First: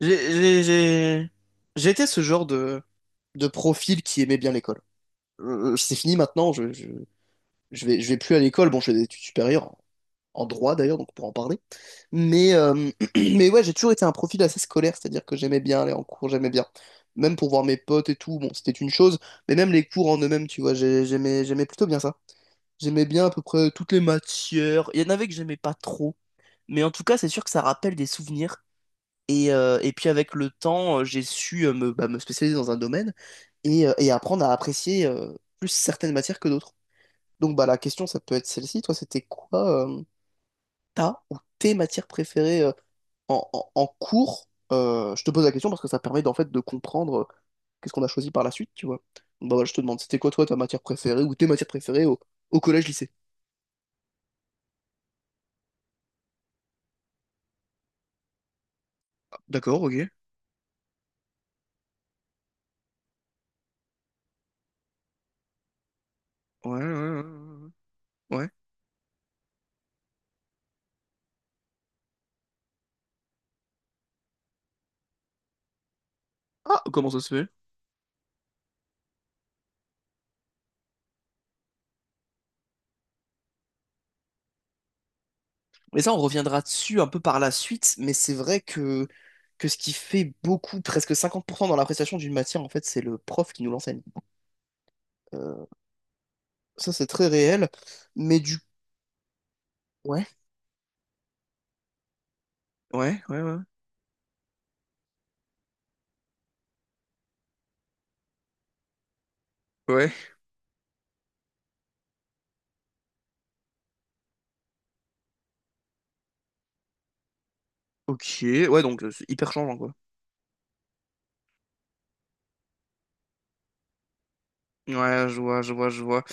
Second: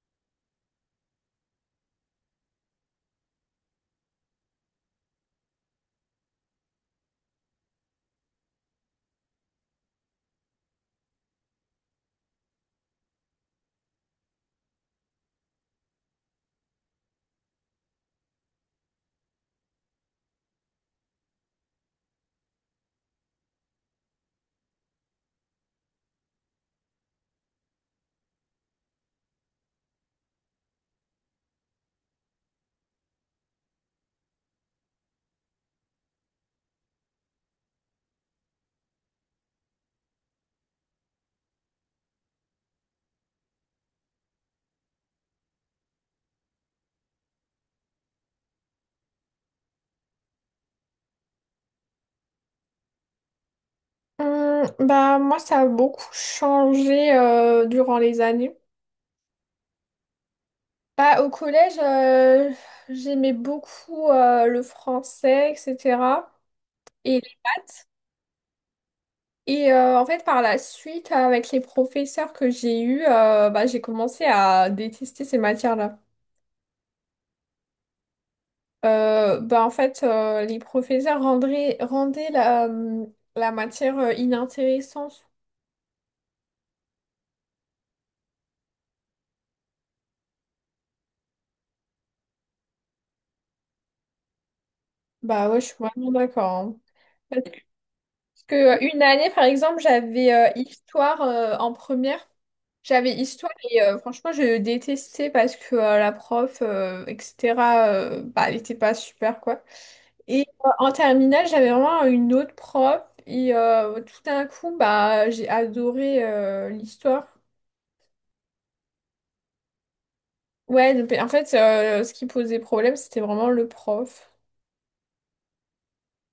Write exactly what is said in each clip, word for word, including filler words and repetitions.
J'ai j'ai- j'ai- J'étais ce genre de, de profil qui aimait bien l'école. Euh, c'est fini maintenant, je, je, je vais, je vais plus à l'école. Bon, je fais des études supérieures, en, en droit d'ailleurs, donc on pourra en parler. Mais, euh, mais ouais, j'ai toujours été un profil assez scolaire, c'est-à-dire que j'aimais bien aller en cours, j'aimais bien. Même pour voir mes potes et tout, bon, c'était une chose, mais même les cours en eux-mêmes, tu vois, j'ai- j'aimais, j'aimais plutôt bien ça. J'aimais bien à peu près toutes les matières. Il y en avait que j'aimais pas trop. Mais en tout cas, c'est sûr que ça rappelle des souvenirs et, euh, et puis avec le temps, euh, j'ai su euh, me, bah, me spécialiser dans un domaine et, euh, et apprendre à apprécier euh, plus certaines matières que d'autres. Donc bah, la question, ça peut être celle-ci. Toi, c'était quoi euh, ta ou tes matières préférées euh, en, en- en cours? Euh, je te pose la question parce que ça permet d'en fait de comprendre euh, qu'est-ce qu'on a choisi par la suite, tu vois. Donc, bah, voilà, je te demande, c'était quoi toi ta matière préférée ou tes matières préférées au, au collège-lycée? Hum, bah, moi, ça a beaucoup changé euh, durant les années. D'accord, ok. Ouais, Bah, au collège, euh, j'aimais beaucoup euh, le français, et cetera. ouais, Et, ouais. ouais. ouais. et euh, en fait, par la suite, avec les professeurs que j'ai eus, euh, bah, j'ai commencé à détester ces matières-là. Ah, comment ça se fait? Euh, bah, en fait, euh, les professeurs rendraient- rendaient la, la matière euh, inintéressante. Mais ça, on reviendra dessus un peu par la suite, mais c'est vrai que, que ce qui fait beaucoup, presque cinquante pour cent dans l'appréciation d'une matière, en fait, c'est le prof qui nous l'enseigne. Bah ouais, Euh, je suis vraiment d'accord, hein. Ça, c'est très réel, mais Parce que du... euh, une année, par exemple, Ouais, j'avais euh, histoire euh, en première. J'avais ouais, ouais, histoire ouais. et euh, franchement, je détestais parce que euh, la prof, euh, et cetera, euh, bah, elle était pas super, quoi. Ouais. Et euh, en terminale, j'avais vraiment une autre prof et euh, tout d'un coup, bah, j'ai adoré euh, l'histoire. Ok, ouais, donc euh, c'est hyper changeant, quoi. Ouais, donc, en fait, euh, ce qui posait problème, c'était vraiment le prof. Ouais, je vois, je vois, je vois.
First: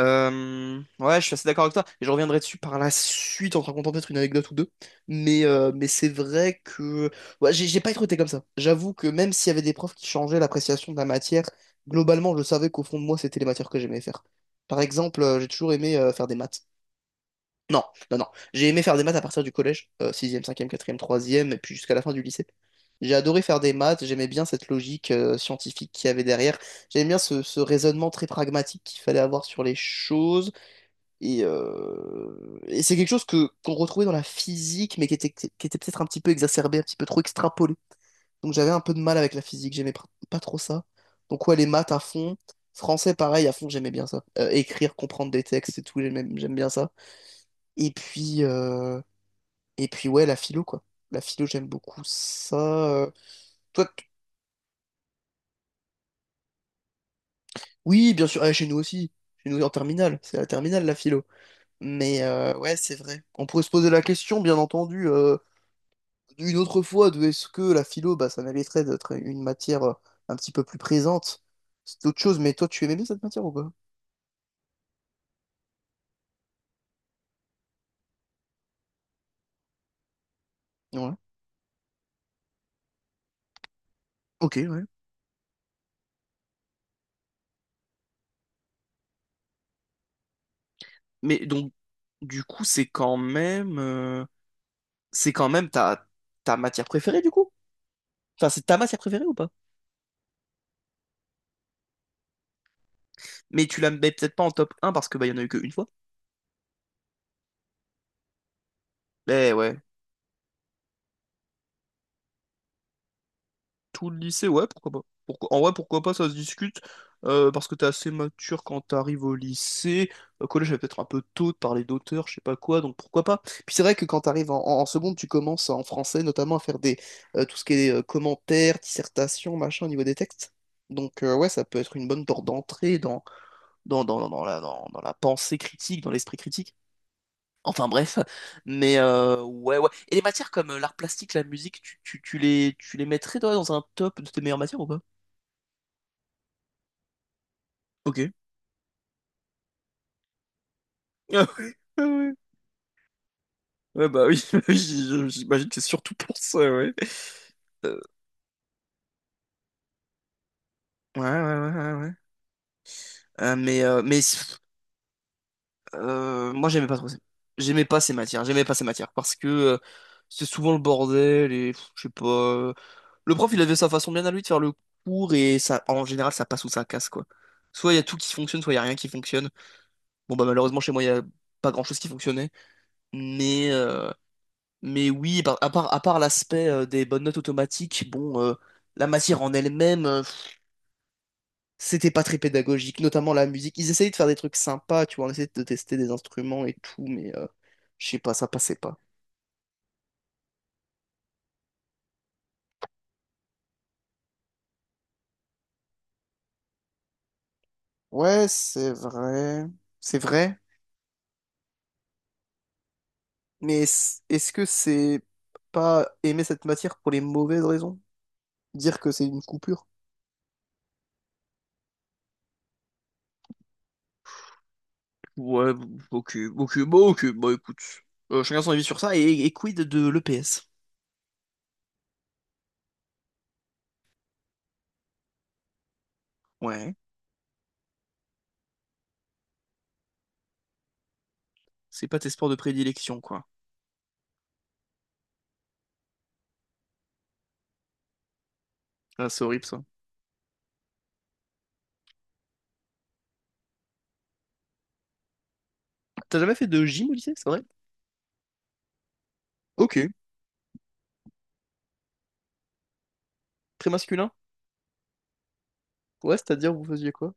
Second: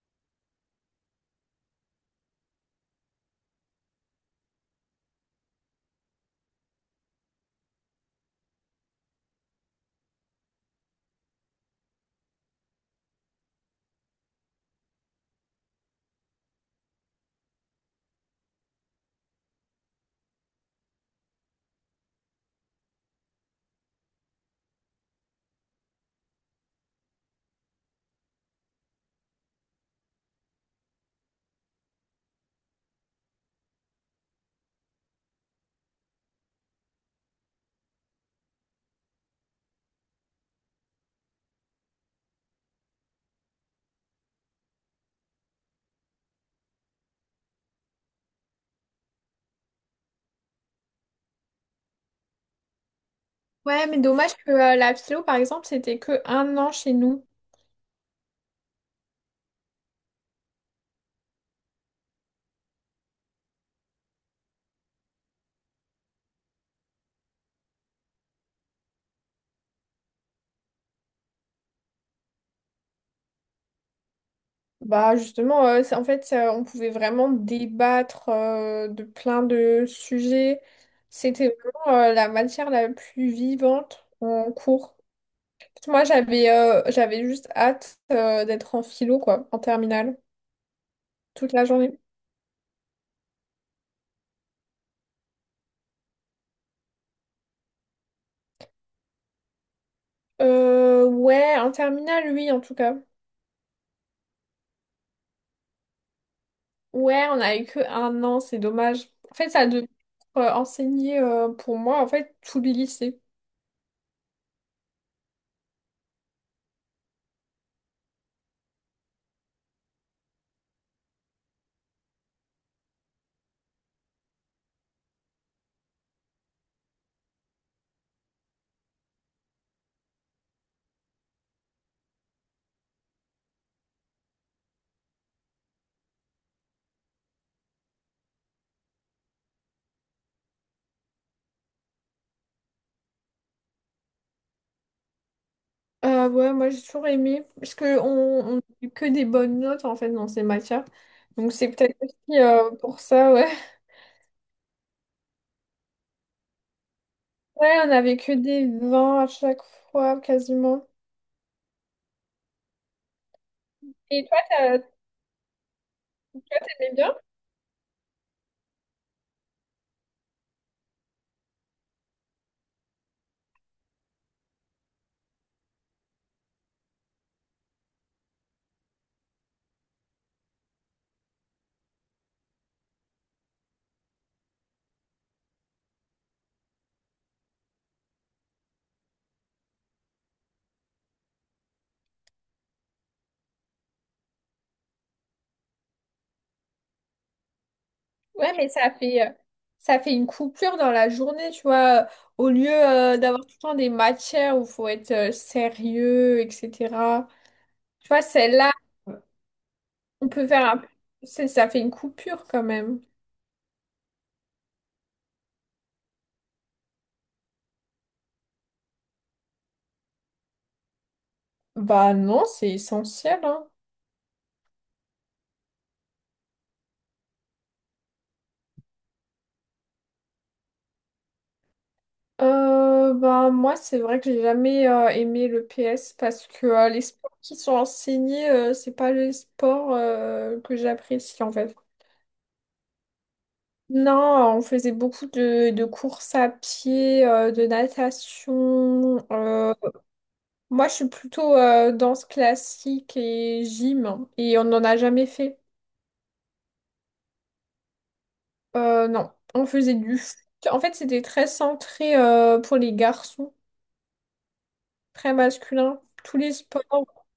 Euh, ouais, je suis assez d'accord avec toi. Et je reviendrai dessus par la suite en te racontant peut-être une anecdote ou deux. Mais, euh, mais c'est vrai que ouais, j'ai j'ai pas été recruté comme ça. J'avoue que même s'il y avait des profs qui changeaient l'appréciation de la matière, globalement, je savais qu'au fond de moi, c'était les matières que j'aimais faire. Par exemple, euh, j'ai toujours aimé euh, faire des maths. Non, non, non. J'ai aimé faire des maths à partir du collège, sixième, cinquième, quatrième et puis jusqu'à la fin du lycée. J'ai adoré faire des maths, j'aimais bien cette logique euh, scientifique qu'il y avait derrière, j'aimais bien ce, ce raisonnement très pragmatique qu'il fallait avoir sur les choses, et, euh, et c'est quelque chose que qu'on retrouvait dans la physique, mais qui était, qui était peut-être un petit peu exacerbé, un petit peu trop extrapolé. Donc j'avais un peu de mal avec la physique, j'aimais pr- pas trop ça. Donc ouais, les maths à fond, français pareil à fond, j'aimais bien ça. Euh, écrire, comprendre des textes et tout, j'aimais- j'aime bien ça. Et puis, euh, et puis ouais, la philo, quoi. La philo, j'aime beaucoup ça. Euh, Toi, Ouais, mais t- dommage que euh, la philo, par exemple, c'était que un an chez nous. oui, bien sûr, ah, chez nous aussi. Chez nous en terminale, c'est la terminale, la philo. Mais euh, ouais, c'est vrai. On pourrait se poser la question, bien entendu, euh, une autre fois, de est-ce que la philo, bah, ça mériterait d'être une matière euh, un petit peu plus présente. C'est autre chose, mais toi, tu aimais bien cette matière ou pas? Bah justement, euh, c'est- en fait, euh, on pouvait vraiment débattre euh, de plein de sujets. Ouais. C'était vraiment euh, la matière la plus vivante en Ok, ouais. cours. Moi, j'avais euh, j'avais juste hâte euh, d'être en philo, quoi, en terminale, Mais toute la donc, journée. du coup, c'est quand même, euh, c'est quand même ta, ta matière préférée, du coup? Enfin, c'est ta matière préférée ou pas? Euh, ouais, en terminale, oui, en tout cas. Mais tu la mets peut-être pas en top un parce que bah, il y en a eu qu'une fois. Ouais, on a eu que un an, c'est dommage. En fait, Mais ça ouais, devait être euh, enseigné euh, pour moi, en fait, tout le lycée. tout le lycée, ouais, pourquoi pas. Pourquoi... En vrai, pourquoi pas, ça se discute. Euh, parce que t'es assez mature quand t'arrives au lycée. Au collège, j'avais peut-être un peu tôt de parler d'auteur, je sais pas quoi, donc pourquoi pas. Puis c'est vrai que quand t'arrives en, en, en seconde, tu commences en français notamment à faire des euh, tout ce qui est euh, commentaires, dissertations, machin au niveau des textes. Donc euh, ouais, ça peut être une bonne porte d'entrée dans, dans, dans, dans dans la, dans, dans la pensée critique, dans l'esprit critique. Enfin bref, mais euh, ouais ouais. Et les matières comme euh, l'art plastique, la musique, tu, tu, tu les tu les mettrais toi dans un top de tes meilleures matières ou pas? Euh, ouais, moi j'ai toujours aimé, parce que Ok. on on n'a que des bonnes notes en fait dans ces matières. Ah Donc c'est ouais, peut-être ah ouais. aussi euh, pour ça, ouais. Ouais, bah oui, oui, j- j'imagine que c'est surtout pour ça, ouais. Ouais, on Euh, avait que des vingt à chaque fois, quasiment. ouais, ouais, ouais, ouais. ouais. Euh, mais euh, mais Et toi, t'as- euh, moi j'aimais t'aimais pas trop bien? ça. J'aimais pas ces matières, j'aimais pas ces matières parce que euh, c'est souvent le bordel et pff, je sais pas. euh, Le prof il avait sa façon bien à lui de faire le cours et ça en général ça passe ou ça casse quoi. Soit il y a tout qui fonctionne, soit il y a rien qui fonctionne. Bon, bah, malheureusement, chez moi, il y a pas grand-chose qui fonctionnait. Mais, euh, mais oui, par- à part, à part l'aspect euh, des bonnes notes automatiques, bon, euh, la matière en elle-même, euh, pff, c'était pas très pédagogique, notamment la musique. Ils essayaient de faire des trucs sympas, tu vois, on essayait de tester des instruments et tout, mais euh, je sais pas, ça Ouais, mais passait ça pas. fait, euh, ça fait une coupure dans la journée, tu vois. Au lieu euh, d'avoir tout le temps des matières où il faut être euh, sérieux, et cetera. Tu vois, Ouais, celle-là, c'est vrai. C'est on peut vrai. faire un... c'est- ça fait une coupure quand même. Mais est- est-ce que c'est pas aimer cette matière pour les mauvaises raisons? Dire que c'est une coupure? Bah non, c'est essentiel, hein. Ouais, ok, ok, bon, ok, bah écoute. Euh, chacun son avis sur ça. Et, et quid de l'E P S? Euh, ben, moi, c'est vrai que j'ai jamais euh, aimé le P S parce que euh, Ouais, les sports qui sont enseignés, euh, c'est pas les sports euh, que j'apprécie en fait. c'est pas tes sports de prédilection, quoi. Non, on faisait beaucoup de, de courses à pied, euh, de natation. Ah, c'est horrible euh. ça. Moi, je suis plutôt euh, danse classique et gym et on n'en a jamais fait. T'as jamais fait de gym au lycée, c'est vrai? Euh, non, on faisait Ok, du foot. En fait, c'était très centré euh, pour les garçons, très masculin. très masculin. Tous Ouais, les c'est-à-dire, vous faisiez sports. quoi?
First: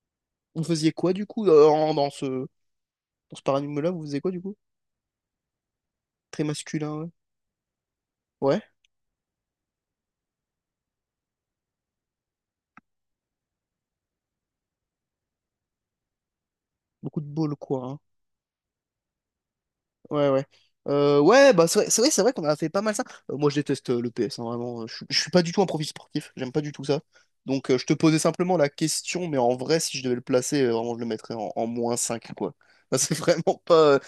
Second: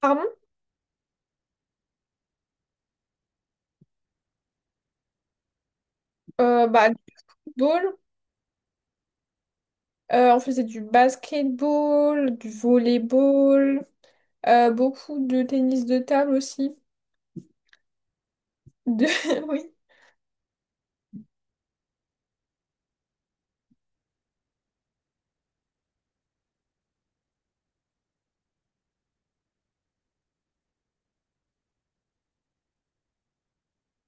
Pardon? Vous faisiez quoi du coup euh, en- dans ce, dans ce paradigme-là, vous faisiez quoi du coup? Très Euh, masculin, bah, du ouais. football. Ouais, Euh, on faisait du basketball, du volleyball, euh, beaucoup de tennis de table aussi. beaucoup de bol, quoi. hein. De... Oui, Ouais, ouais. Euh, ouais, bah c'est vrai, c'est vrai, c'est vrai qu'on a fait pas mal ça. Euh, moi, je déteste euh, le P S, hein, vraiment. euh, Je, suis je suis pas du tout un profil sportif, j'aime pas du tout ça. Donc, euh, je te posais simplement la question, mais en vrai, si je devais le placer, euh, vraiment, je le mettrais en, en moins cinq quoi. Bah, c'est vraiment pas, euh,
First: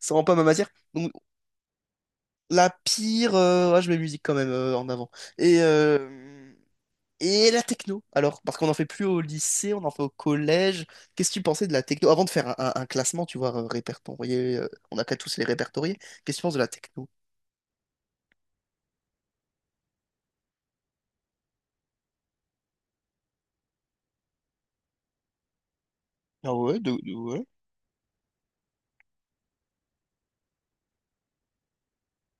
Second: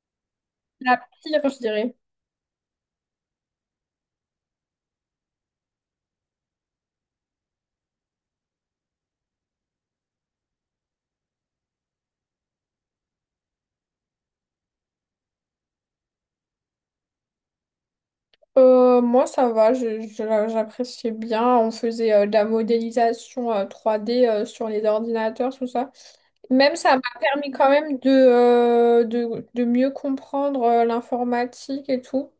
c'est vraiment pas ma matière. la Donc, pire, je dirais. la pire, euh, ouais, je mets musique quand même euh, en avant. Et euh, et la techno, alors, parce qu'on n'en fait plus au lycée, on en fait au collège. Qu'est-ce que tu pensais de la techno? Avant de faire un, un- un classement, tu vois, euh, répertorié, euh, on n'a qu'à tous les répertorier. Qu'est-ce que tu penses de la techno? Euh, moi, ça va, je- je- j'appréciais bien. On faisait euh, de la modélisation euh, trois D euh, sur les ordinateurs, tout ça. Ah Même ouais, de, ça m'a de- ouais. permis quand même de, euh, de, de mieux comprendre euh, l'informatique et tout.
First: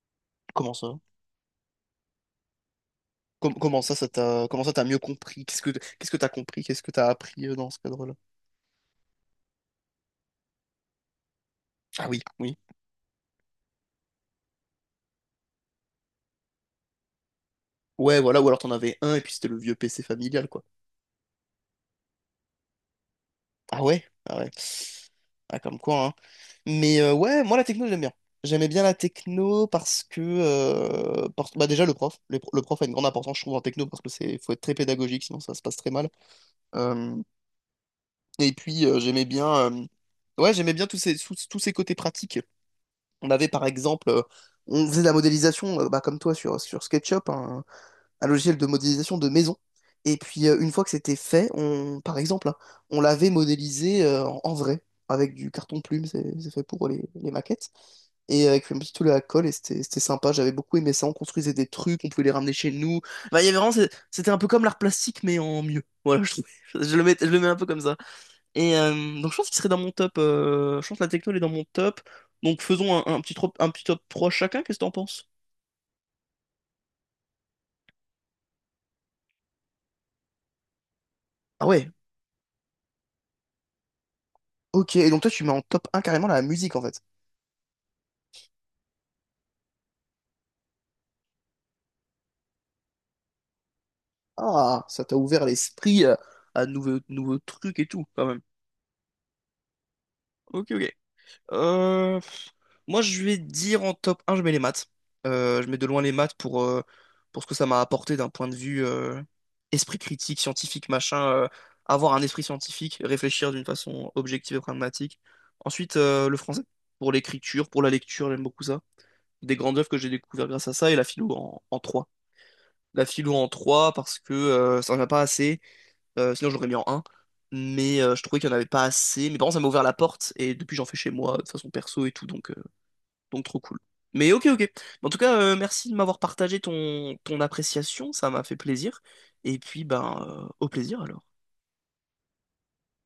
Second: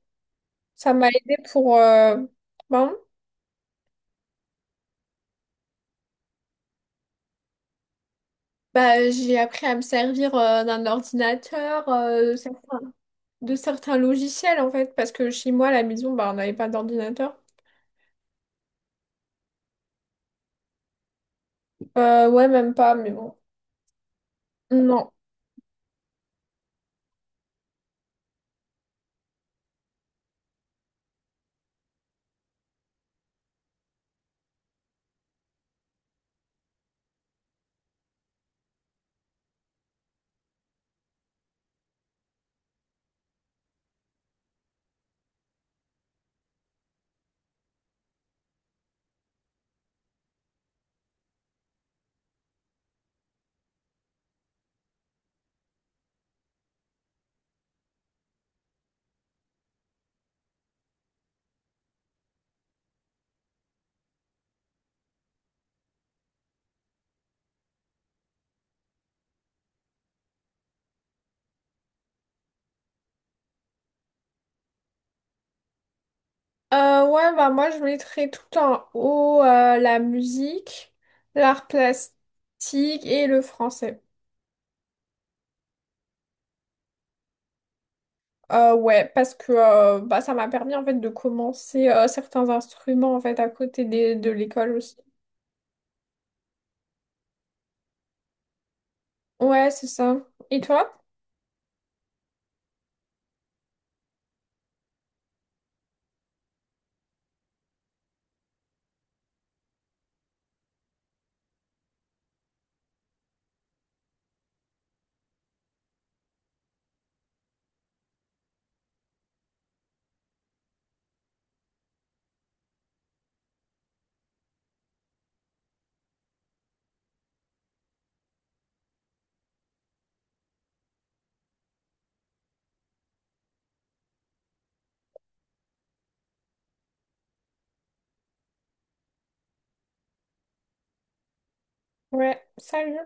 Comment Ça ça? m'a aidé, pour... euh, ben, Com- comment ça, ça t'a, comment ça t'as mieux compris? Qu'est-ce que, qu'est-ce que t'as compris? Qu'est-ce que t'as appris euh, dans ce cadre-là? bah, j'ai appris à me servir euh, d'un ordinateur, Ah oui, euh, oui. certains de certains logiciels en fait, parce que chez moi à la maison, bah, on n'avait pas d'ordinateur. Ouais, voilà, ou alors t'en avais un et puis c'était le vieux P C familial, quoi. Euh, ouais, même pas, mais bon. Ah ouais? Ah ouais. Non. Ah, comme quoi, hein. Mais euh, ouais, moi la techno, j'aime bien. J'aimais bien la techno parce que euh, parce- bah déjà le prof, le, le prof a une grande importance, je trouve, en techno parce que c'est faut être très pédagogique, sinon ça se passe très mal. Euh, et puis euh, j'aimais bien, euh, ouais, j'aimais bien tous ces tous, tous ces côtés pratiques. On avait par exemple, euh, on faisait de la modélisation, euh, bah, comme toi sur sur SketchUp, hein un logiciel de modélisation de maison. Et puis euh, une fois que c'était fait, on, par exemple, hein, on l'avait modélisé euh, en en vrai, avec du carton plume, c'est c'est fait pour les, les maquettes, et avec un petit tout la colle, et c'était c'était sympa, j'avais beaucoup aimé ça, on construisait des trucs, on pouvait les ramener chez nous. Bah il y avait vraiment, c'est- c'était un peu comme l'art plastique, mais en mieux. Voilà, je, trouve- je le mets, je le mets un peu comme ça. Et euh, donc je pense qu'il serait dans mon top, euh, je pense que la techno elle est dans mon top, donc faisons un, un petit, trop- un petit top trois chacun, qu'est-ce que t'en penses? Euh, ouais, bah moi je mettrais tout en haut euh, la musique, Ah l'art ouais, plastique et le français. ok, et donc toi tu mets en top un carrément la musique en fait. Euh, ouais, parce que euh, bah, ça m'a permis en fait de commencer euh, certains instruments en fait à côté des- de l'école Ah, aussi. ça t'a ouvert l'esprit euh, à de nouveaux, nouveaux trucs et tout, quand même. Ouais, c'est ça. Et Ok, toi? ok. Euh, pff, moi, je vais dire en top un je mets les maths. Euh, je mets de loin les maths pour, euh, pour ce que ça m'a apporté d'un point de vue euh, esprit critique, scientifique, machin. Euh, avoir un esprit scientifique, réfléchir d'une façon objective et pragmatique. Ensuite, euh, le français, pour l'écriture, pour la lecture, j'aime beaucoup ça. Des grandes œuvres que j'ai découvertes grâce à ça, et la philo en, en trois. La philo en trois parce que euh, ça n'en a pas assez. Euh, sinon, j'aurais mis en un Mais euh, je trouvais qu'il n'y en avait pas assez. Mes parents, ça m'a ouvert la porte. Et depuis, j'en fais chez moi, de façon perso et tout. Donc, euh, donc trop cool. Mais ok, ok. En tout cas, euh, merci de m'avoir partagé ton, ton appréciation. Ça m'a fait plaisir. Et puis, ben, euh, au plaisir alors. Ouais, salut.